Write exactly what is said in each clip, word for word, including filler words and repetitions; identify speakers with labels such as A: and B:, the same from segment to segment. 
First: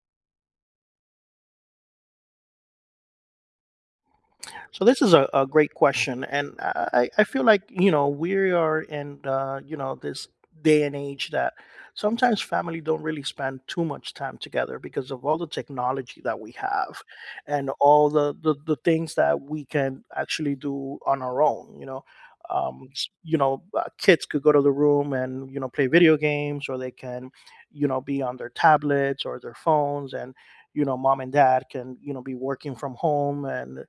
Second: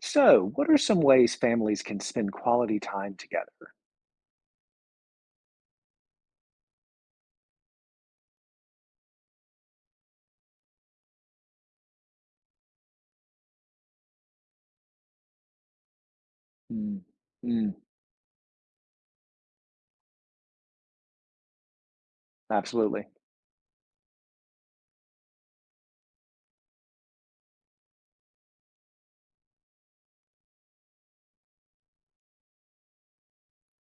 A: So, what are some ways families can spend quality time together?
B: So this is a, a great question, and I, I feel like you know we are in uh, you know this day and age that sometimes family don't really spend too much time together because of all the technology that we
A: Mm,
B: have and
A: mm,
B: all the the, the things that we can actually do on our own. You know, um, s-
A: absolutely.
B: you know uh, kids could go to the room and you know play video games, or they can you know be on their tablets or their phones, and you know mom and dad can you know be working from home, and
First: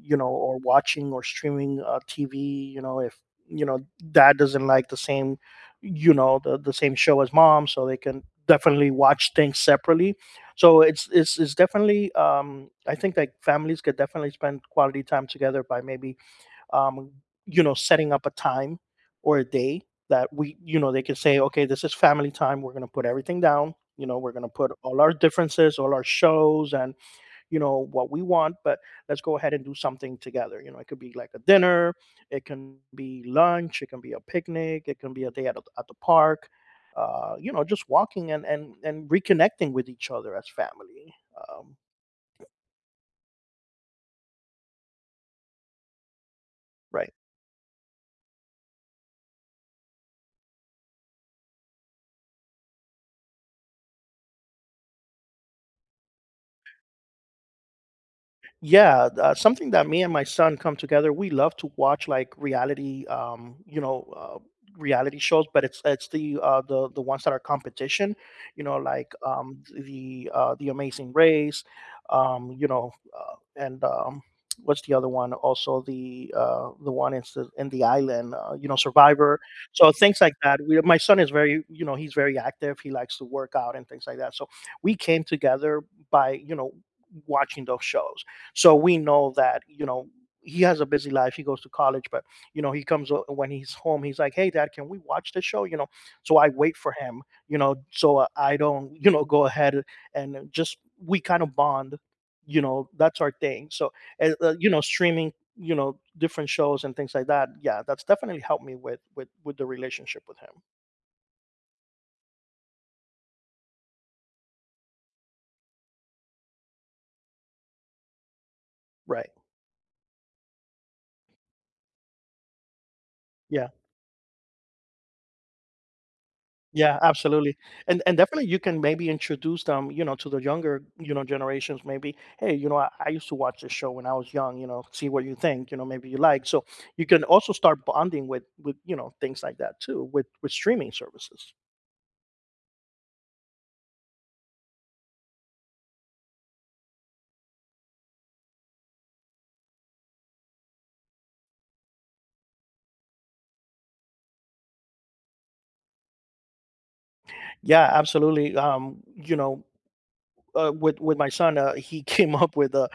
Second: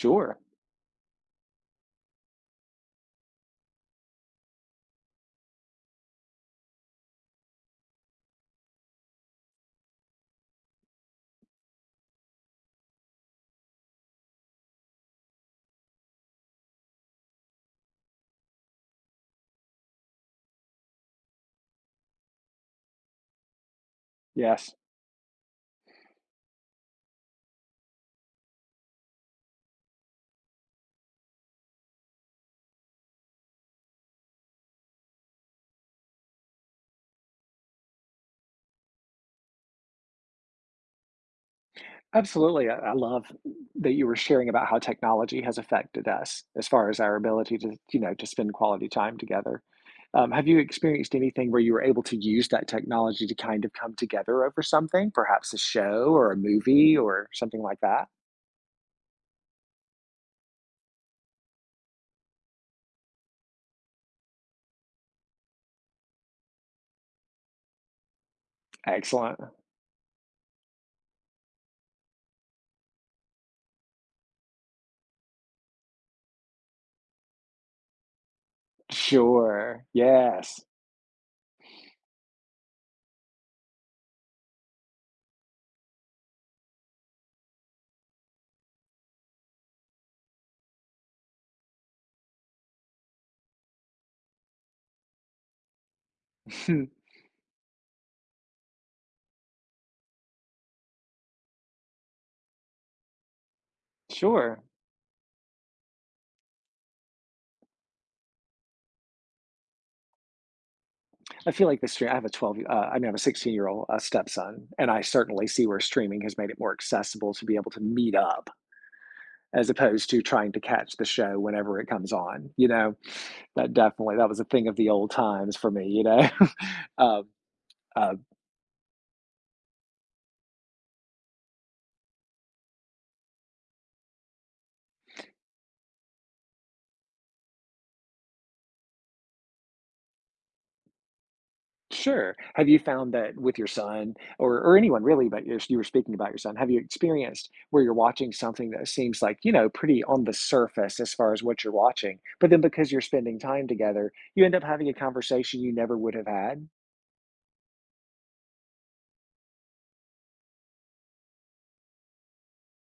B: you know, or watching or streaming uh, T V, you know, if you know dad doesn't like the same, you know, the, the same show as mom, so they can definitely watch things separately. So it's it's it's definitely, um, I think, like, families could definitely spend quality time together by maybe, um, you know setting up a time or a day that we you know they can say, okay, this is family time. We're going to put everything down. You know we're going to put
A: Yes.
B: all our differences, all our shows, and you know what we want, but let's go ahead and do something together. You know it could be like a dinner, it can be lunch, it can be a picnic, it can be a day at, a, at the park. uh, you know just walking and, and and reconnecting with each other as family. Um,
A: Absolutely. I, I love that you were sharing about how technology has affected us as far as
B: right.
A: our ability to, you know, to spend quality time together. Um, have you experienced anything where you were able to use that technology to kind of come together over something, perhaps a show or a movie or something like that?
B: Yeah, uh, something that me and my son come together. We love to watch, like, reality, um, you know, uh, reality shows, but it's it's the uh, the the ones that are competition, you know, like,
A: Excellent.
B: um, the uh, the Amazing Race, um, you know, uh, and, um, what's the other one? Also the uh, the one in the in the island, uh, you know, Survivor.
A: Sure.
B: So things like that.
A: Yes.
B: We, my son is very, you know, he's very active. He likes to work out and things like that. So we came together by, you know watching those shows, so we know that you know he has a busy life. He goes to college, but you know he comes o- when he's home, he's like, hey, dad, can we watch the show, you know so I wait for him, you know so uh, I don't, you know go ahead and just we kind of bond, you know that's our thing. So uh, uh,
A: Sure.
B: you know streaming, you know different shows and things like that. Yeah, that's definitely helped me with with with the relationship with him.
A: I feel like the stream. I have a twelve, uh, I mean, I have a sixteen year old uh, stepson, and I certainly see where streaming has made it more accessible to be able to meet up
B: Right.
A: as opposed to trying to catch the show whenever it comes on. You know,
B: Yeah.
A: that definitely that was a thing of the old times for me. You know,
B: Yeah,
A: um,
B: absolutely. And
A: uh,
B: and definitely you can maybe introduce them, you know, to the younger, you know, generations. Maybe, hey, you know, I, I used to watch this show when I was young, you know, see what you think, you know, maybe you like. So you can also start bonding with with, you know, things like that too, with with streaming services.
A: sure. Have you found that with your son or or anyone really, but if you were speaking about your son, have you experienced where you're watching something that seems like, you know, pretty on the surface as far as what you're watching, but then because you're spending time together, you end up having a conversation you never would have had?
B: Yeah, absolutely. Um, you know, uh, with with my son, uh, he came up with, uh,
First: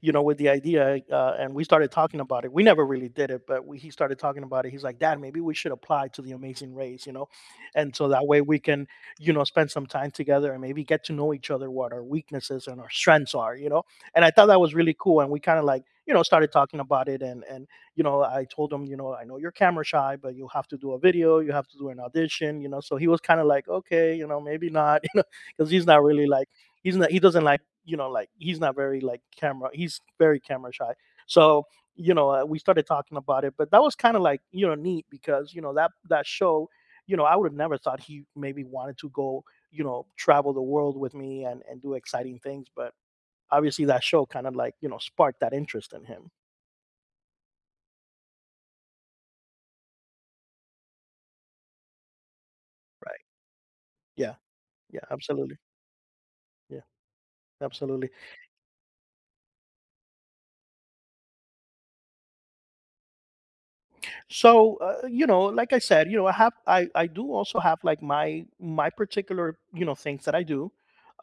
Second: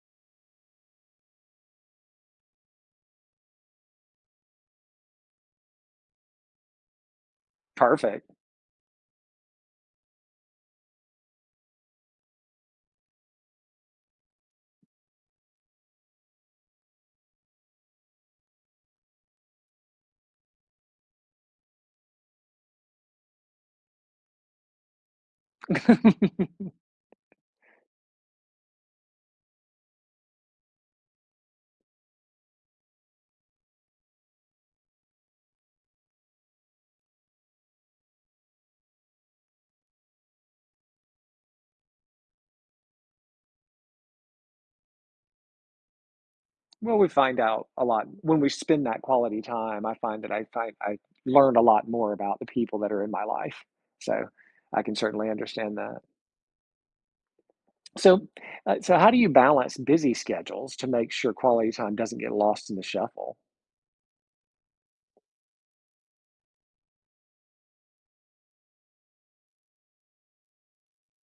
B: you know, with the idea, uh, and we started talking about it. We never really did it, but we, he started talking about it. He's like, "Dad, maybe we should apply to the Amazing Race," you know, and so that
A: Perfect.
B: way we can, you know, spend some time together and maybe get to know each other, what our weaknesses and our strengths are, you know. And I thought that was really cool, and we kind of, like, you know, started talking about it, and and you know, I told him, you know, I know you're camera shy, but you have to do a video, you have to do an audition, you know. So he was kind of like, okay, you know, maybe not, you know, because he's not really like, he's not, he doesn't like, you know, like, he's not very like camera. He's very camera shy. So, you know, uh, we started talking about it, but that was kind of like, you know neat, because you know that that show, you know, I would have never thought he maybe wanted to go, you know, travel the world with me and and do exciting things, but obviously that show kind of like you know sparked that interest in him.
A: Well, we find out a lot when we spend that quality time. I find that I find I learn a lot more about the people that are in
B: Right.
A: my life. So
B: Yeah.
A: I can
B: Yeah.
A: certainly
B: Absolutely.
A: understand that.
B: Yeah. Absolutely.
A: So, uh, so how do you balance busy schedules to make sure quality time doesn't get lost in the shuffle?
B: So, uh, you know like I said, you know i have i i do also have like my my particular, you know things that I do.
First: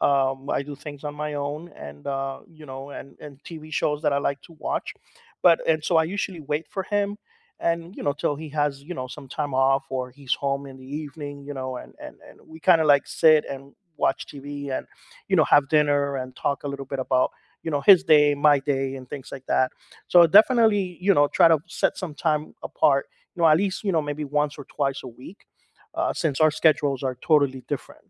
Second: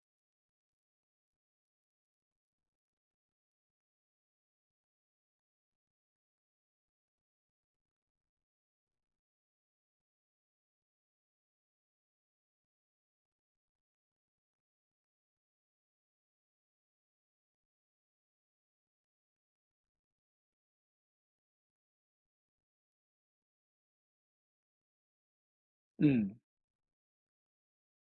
B: um I do things on my own, and, uh you know and and TV shows that I like to watch. But and So I usually wait for him, and you know till he has, you know some time off, or he's home in the evening, you know and and and we kind of like sit and watch TV, and you know have dinner and talk a little bit about, you know his day, my day, and things like that. So definitely, you know, try to set some time apart, you know, at least, you know, maybe once or twice a week, uh,
A: Mm,
B: since our schedules are totally different.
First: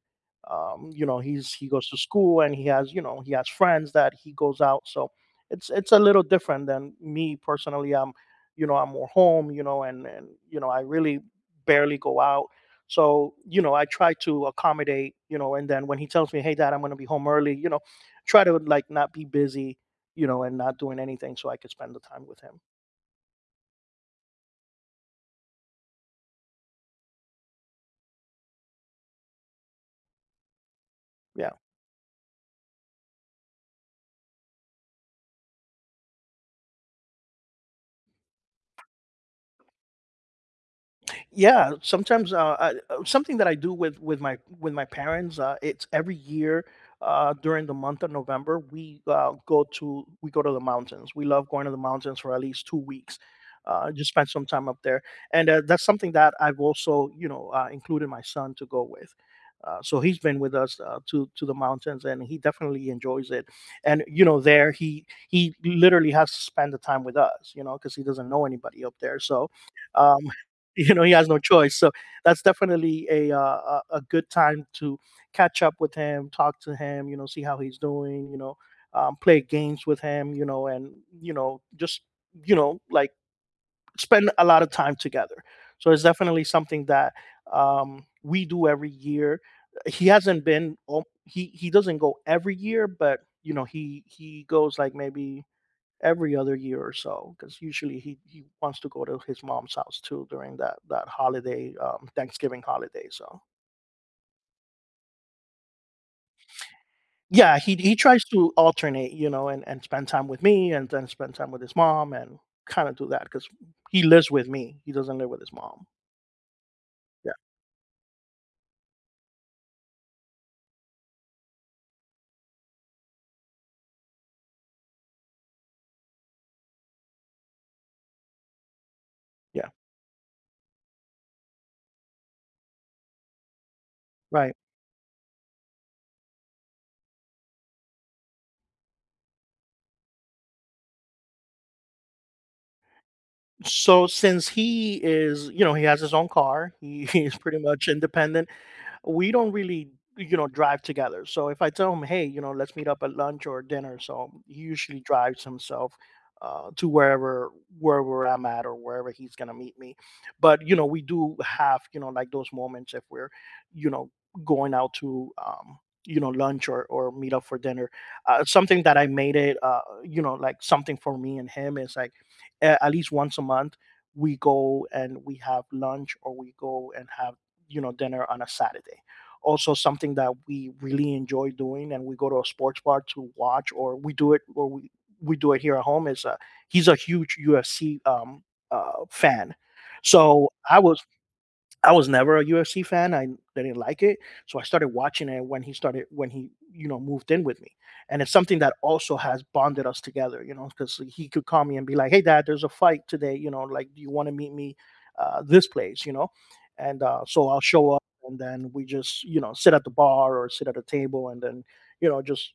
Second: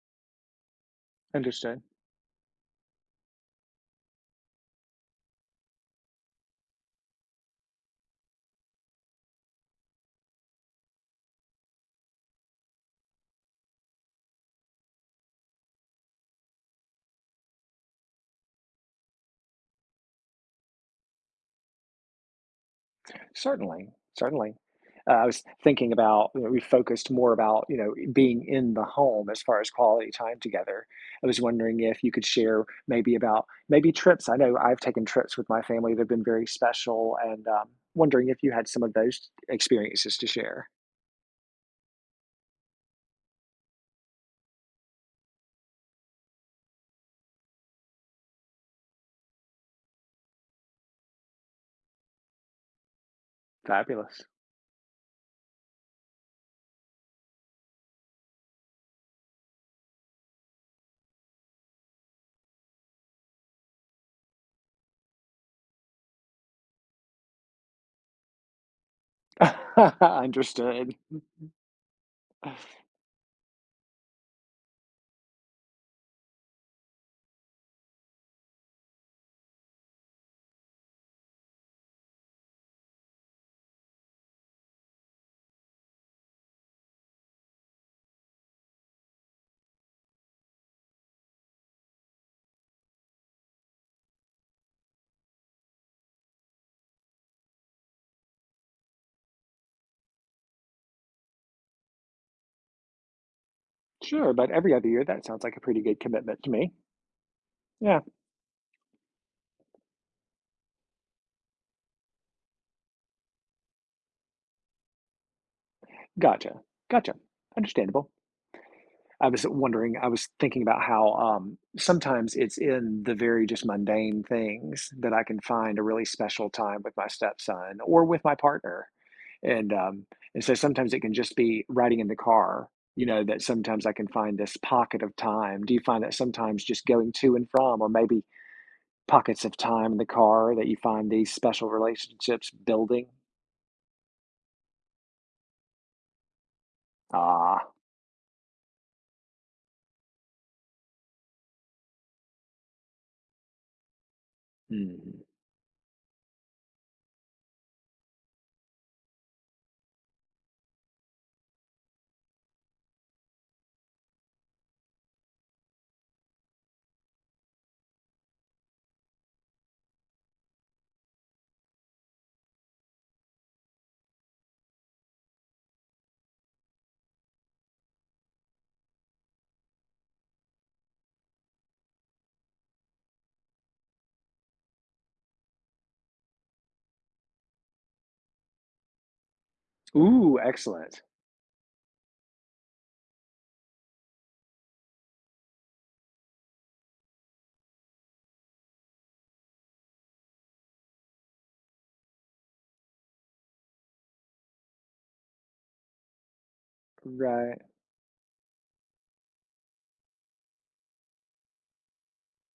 B: Um, you know, he's he
A: understood.
B: goes to school, and he has, you know, he has friends that he goes out. So it's it's a little different than me personally. I'm, you know, I'm more home, you know, and and you know, I really barely go out. So, you know, I try to accommodate, you know, and then when he tells me, hey, dad, I'm going to be home early, you know, try to like not be busy, you know, and not doing anything, so I could spend the time with him.
A: Certainly, certainly. Uh, I was thinking about, you know, we focused more about, you know, being in the home as far as quality time together. I was
B: Yeah.
A: wondering if you could share maybe about maybe trips. I know I've taken trips with my family that have been very special, and um, wondering if you had some of those experiences to share.
B: Yeah, sometimes, uh, I, uh, something that I do with with my with my parents. Uh, it's every year, uh, during the month of November, we, uh, go to we go to the mountains. We love going to the mountains for at least two weeks. Uh, just
A: Fabulous.
B: spend some time up there, and, uh, that's something that I've also, you know uh, included my son to go with. Uh, so he's been with us, uh, to to the mountains, and he definitely enjoys it. And, you know, there he he literally has to spend the time with us, you know, because he doesn't know anybody up there. So, um, you
A: Understood.
B: know he has no choice. So that's definitely a, uh, a a good time to catch up with him, talk to him, you know see how he's doing, you know um, play games with him, you know and, you know just you know like spend a lot of time together. So it's definitely something that, um, we do every year. He hasn't been, al- he he doesn't go every year, but you know he he goes like maybe every other year or so, because usually he he wants to go to his mom's house too during that, that holiday, um Thanksgiving holiday. So
A: Sure, but every other year, that sounds like a pretty good commitment to me.
B: yeah, he he
A: Yeah,
B: tries to alternate, you know and and spend time with me, and then spend time with his mom, and kind of do that, because he lives with me, he doesn't live with his mom.
A: gotcha. Gotcha.
B: Yeah.
A: Understandable. I was wondering, I was thinking about how um, sometimes it's in the very just mundane things that I can find a really special time with my stepson or with my partner.
B: Yeah.
A: And um, and so sometimes it can just be riding in the car, you know, that sometimes I can find
B: Right.
A: this pocket of time. Do you find that sometimes just going to and from, or maybe pockets of time in the car that you find these special relationships building?
B: So since he is, you know he has his own car, he, he's pretty
A: Ah,
B: much independent. We don't really, you know drive together. So if I tell him, hey, you know let's meet up at lunch or dinner, so he usually
A: mm.
B: drives himself, uh, to wherever, wherever I'm at, or wherever he's gonna meet me. But you know we do have, you know like, those moments if we're, you know going out to, um you know lunch, or or meet up for dinner. Uh, something that I made it, uh you know like something for me and him, is like, a- at least once a month, we go and we have lunch, or we go and have, you know dinner on a Saturday. Also, something that we really enjoy doing, and we go to a sports bar to watch, or we do it, or we we do it here at home. Is, uh, he's a huge U F C, um, uh, fan.
A: Ooh,
B: So I was
A: excellent.
B: I was never a U F C fan. I didn't like it, so I started watching it when he started, when he, you know moved in with me. And it's something that also has bonded us together. You know, because he could call me and be like, "Hey, Dad, there's a fight today. You know, like, do you want to meet me, uh, this place? You know." And, uh, so I'll
A: Right.
B: show up, and then we just, you know sit at the bar or sit at a table, and then, you know just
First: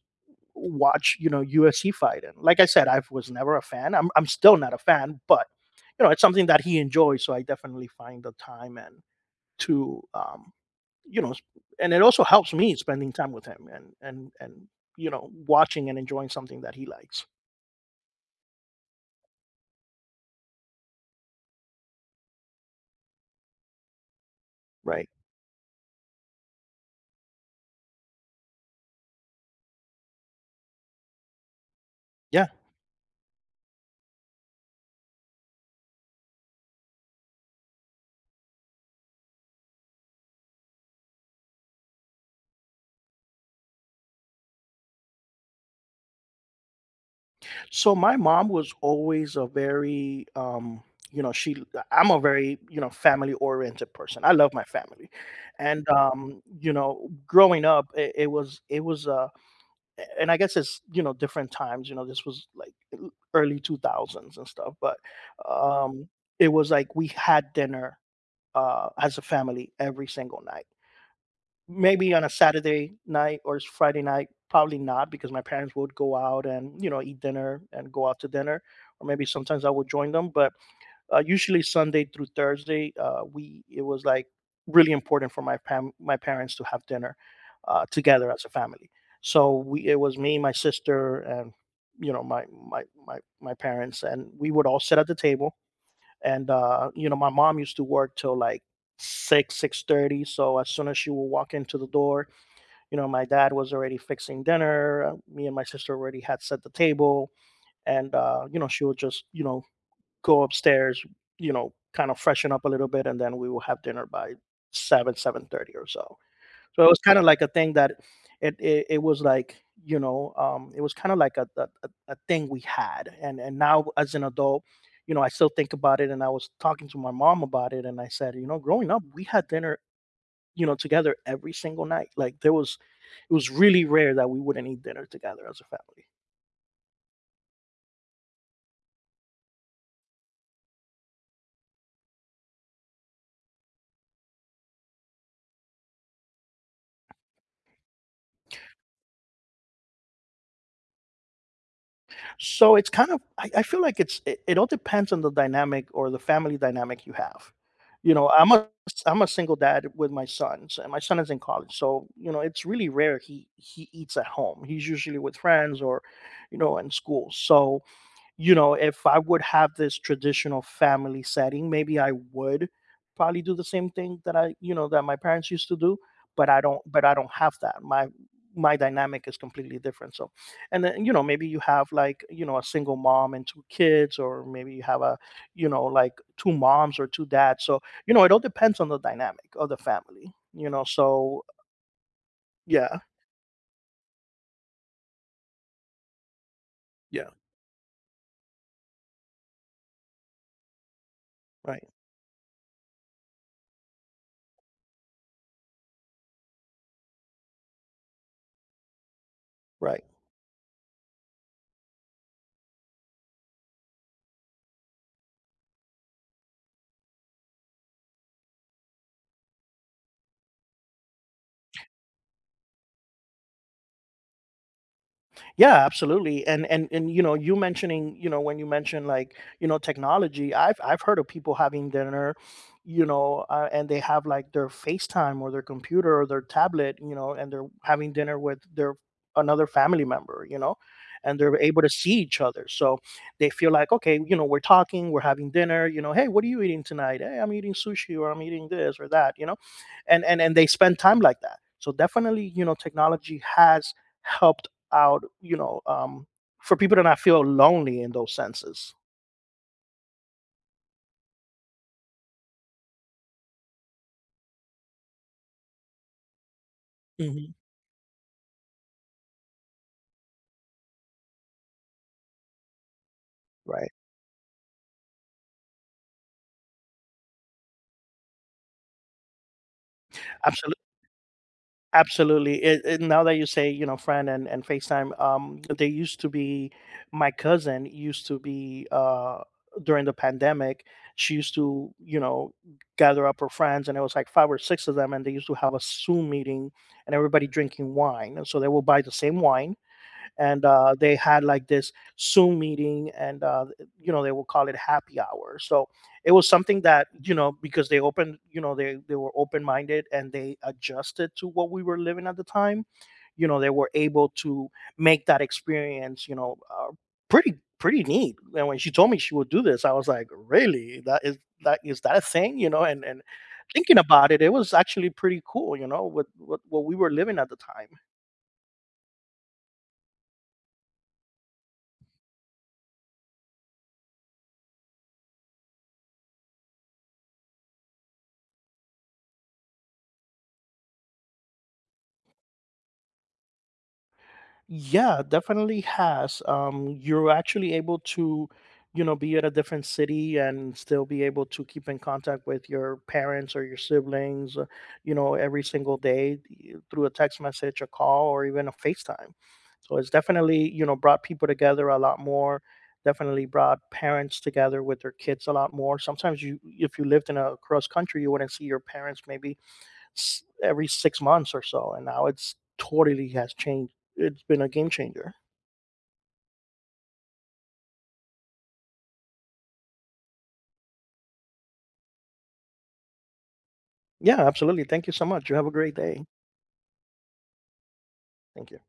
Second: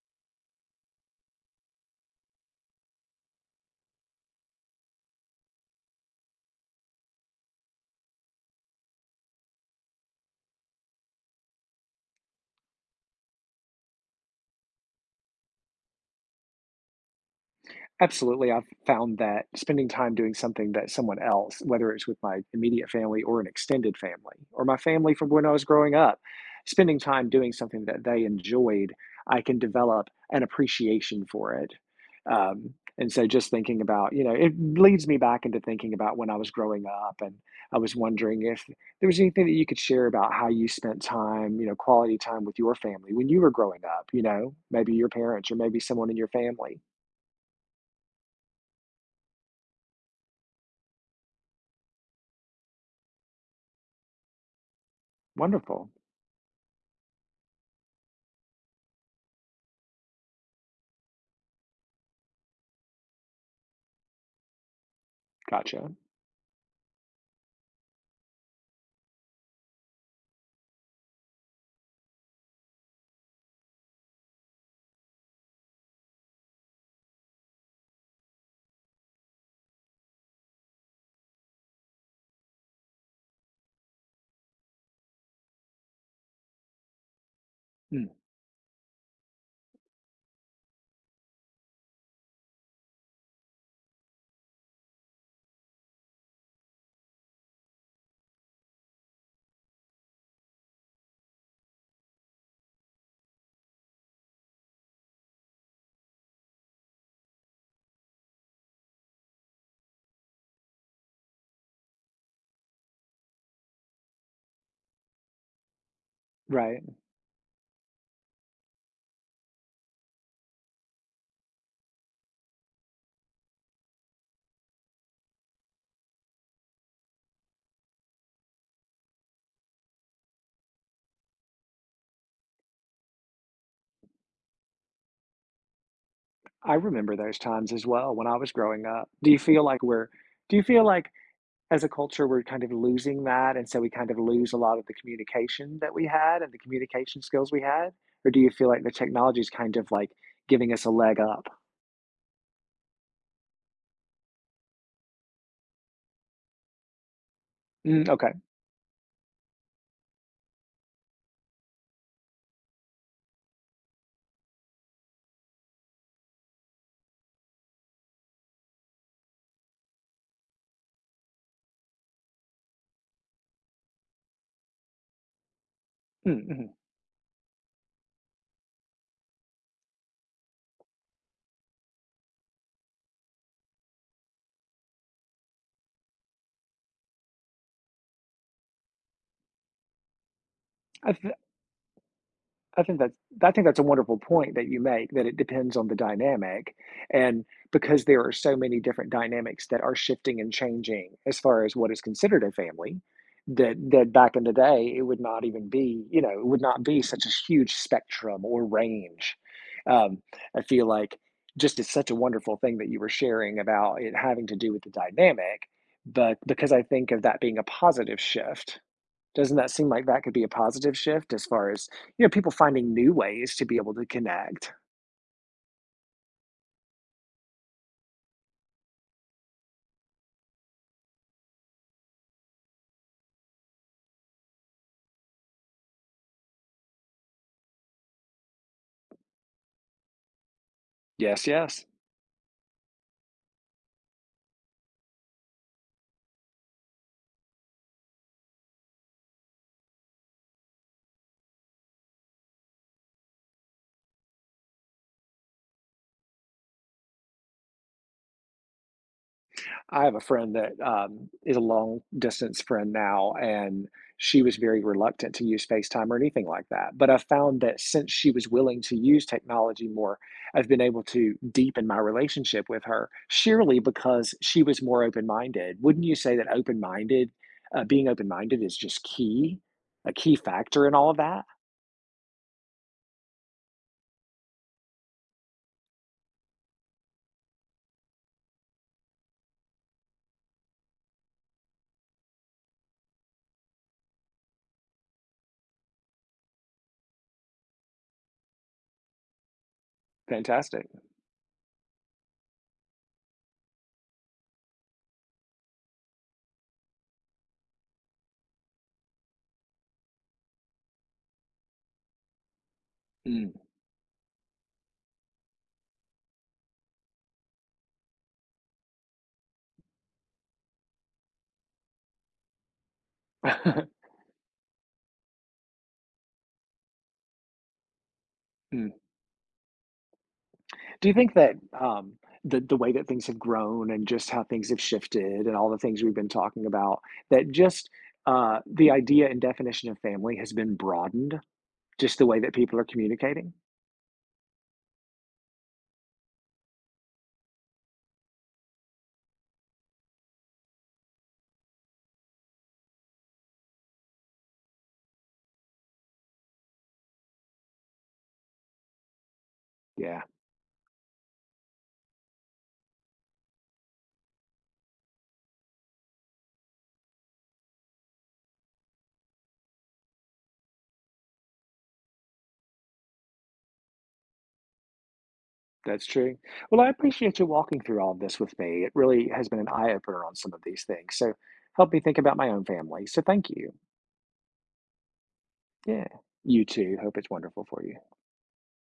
B: watch, you know U F C fight. And like I said, I was never a fan. I'm I'm still not a fan, but you know it's something that he enjoys, so I definitely find the time and to um, you know, and it also helps me spending time with him and and and you know, watching and enjoying something that he likes,
A: Absolutely. I've found that spending time doing something that someone else, whether it's with my immediate family or an extended family or my
B: right?
A: family from when I was growing up, spending time doing something that they enjoyed, I can develop an appreciation for it.
B: Yeah.
A: Um, and so just thinking about, you know, it leads me back into thinking about when I was growing up. And I was wondering if there was anything that you could share about how you spent time, you know, quality time with your family when you were growing up, you know, maybe your parents or maybe someone in your family.
B: So my mom was always a very, um you know she— I'm a very, you know family oriented person. I love my family. And,
A: Wonderful.
B: um you know growing up, it, it was, it was uh a- and I guess it's, you know different times. You know this was, like, early two thousands and stuff. But
A: Gotcha.
B: um it was like we had dinner, uh, as a family every single night. Maybe on a Saturday night or s- Friday night, probably not, because my parents would go out and you know eat dinner and go out to dinner, or maybe sometimes I would join them. But uh, usually Sunday through Thursday, uh, we it was like really important for my pam- my parents to have dinner, uh,
A: Mm,
B: together as a family. So, we it was me, my sister, and you know my my my my parents, and we would all sit at the table. And, uh, you know my mom used to work till, like, six six thirty, so as soon as she would walk into the door, you know my dad was already fixing dinner. Uh, me and my sister already had set the table, and, uh, you know she would just, you know go upstairs, you know kind of freshen up a little bit, and then we will have dinner by seven seven thirty or so. So
A: right.
B: it was kinda like a thing that— it it it was like, you know, um, it was kinda like a a a a thing we had. And and now, as an adult, you know, I still think about it, and I was talking to my mom about it, and I said, "You know, growing up, we had dinner, you know, together every single night." Like, there was it was really rare that we wouldn't eat dinner together as a family.
A: I remember those times as well when I was growing up. Do you feel like we're do you feel like as a culture we're kind of losing that and so we kind of lose a lot of the communication that we had and the communication skills we had? Or do you feel like the technology is kind of like giving us a leg up?
B: So it's kind of— I, I feel like it's it, it all depends on the dynamic, or the family dynamic, you have.
A: Mm,
B: You know,
A: okay.
B: I'm a ai I'm a single dad with my sons, and my son is in college. So, you know, it's really rare he he eats at home. He's usually with friends or, you know, in school. So, you know, if I would have this traditional family setting, maybe I would probably do the same thing that I, you know, that my parents used to do,
A: Mm,
B: but I
A: mhm.
B: don't but I don't have that. My my dynamic is completely different. So, and then, you know, maybe you have, like, you know, a single mom and two kids, or maybe you have a, you know, like, two moms or two dads. So, you know, it all depends on the dynamic of the family, you know.
A: I, th-
B: So,
A: I
B: yeah.
A: think that's I think that's a wonderful point that you make that it depends on the dynamic,
B: Yeah.
A: and because there are so many different dynamics that are shifting and changing as far as
B: Right.
A: what is considered a family that that back in the day it would not even be, you know, it would not be such a huge spectrum or range.
B: Right.
A: Um, I feel like just it's such a wonderful thing that you were sharing about it having to do with the dynamic, but because I think of that being a positive shift, doesn't that seem like that could be a positive shift as far as, you know, people finding new ways to be able to connect?
B: Yeah, absolutely. And and and you know, you mentioning, you know, when you mention, like, you know, technology, I've I've heard of people having dinner, you know, uh, and they have, like, their FaceTime or their computer or their tablet, you know, and they're having dinner with their another family member, you know, and
A: Yes,
B: they're able
A: yes.
B: to see each other. So they feel like, okay, you know, we're talking, we're having dinner, you know, hey, what are you eating tonight? Hey, I'm eating sushi, or I'm eating this or that, you know. And and and they spend time like that. So, definitely, you know, technology has helped out, you know, um, for people to not feel lonely in those senses.
A: I have a friend that um, is a long distance friend now, and she was very reluctant to use FaceTime or anything like that. But I
B: Mhm.
A: found that since she was willing to use technology more, I've been able to deepen my relationship with her, surely
B: Right.
A: because she was more open minded. Wouldn't you say that open minded, uh, being open minded is just key, a key
B: Absolutely.
A: factor in all of that?
B: Absolutely. It, it- now that you say, you know, friend, and, and FaceTime, um, they used to be, my cousin used to be, uh, during the pandemic, she used to, you know, gather up her friends, and it was like five or six of them. And they used to have a Zoom meeting, and everybody drinking wine. And so they will buy the same wine, and,
A: Fantastic.
B: uh, they had, like, this Zoom meeting. And, uh, you know they will call it happy hour. So it was something that, you know because they opened— you know they they were open minded and they adjusted to what we were living at the time. You know, they were able to make that experience, you know, uh, pretty pretty neat. And when she told me she would do this, I was like, really? That is that is that a thing? You know. And and thinking about it, it was actually pretty cool. You know, with what what we were living at the time.
A: Mm. Do you think that, um, the the way that things have grown and just how things have shifted and all the things we've been talking about, that just, uh, the idea and definition of family has been broadened, just the way that people are communicating?
B: Yeah, definitely has. Um, you're actually able to, you know, be at a different city, and still be able to keep in contact with your parents or your siblings, uh, you know, every single day y- through a text message, a call, or even a FaceTime. So it's
A: Yeah,
B: definitely, you know, brought people together a lot more. Definitely brought parents together with their kids a lot more. Sometimes you, if you lived in a cross country, you wouldn't see your parents maybe s- every six months or so, and now it's totally has changed. It's been a game changer.
A: that's true. Well, I appreciate you walking through all of this with me. It really has been an eye-opener on some of these things, so help me think about my own family, so thank you.
B: Yeah, absolutely. Thank you so much. You have a great
A: Yeah.
B: day.
A: You too. Hope it's wonderful for you.
B: Thank you.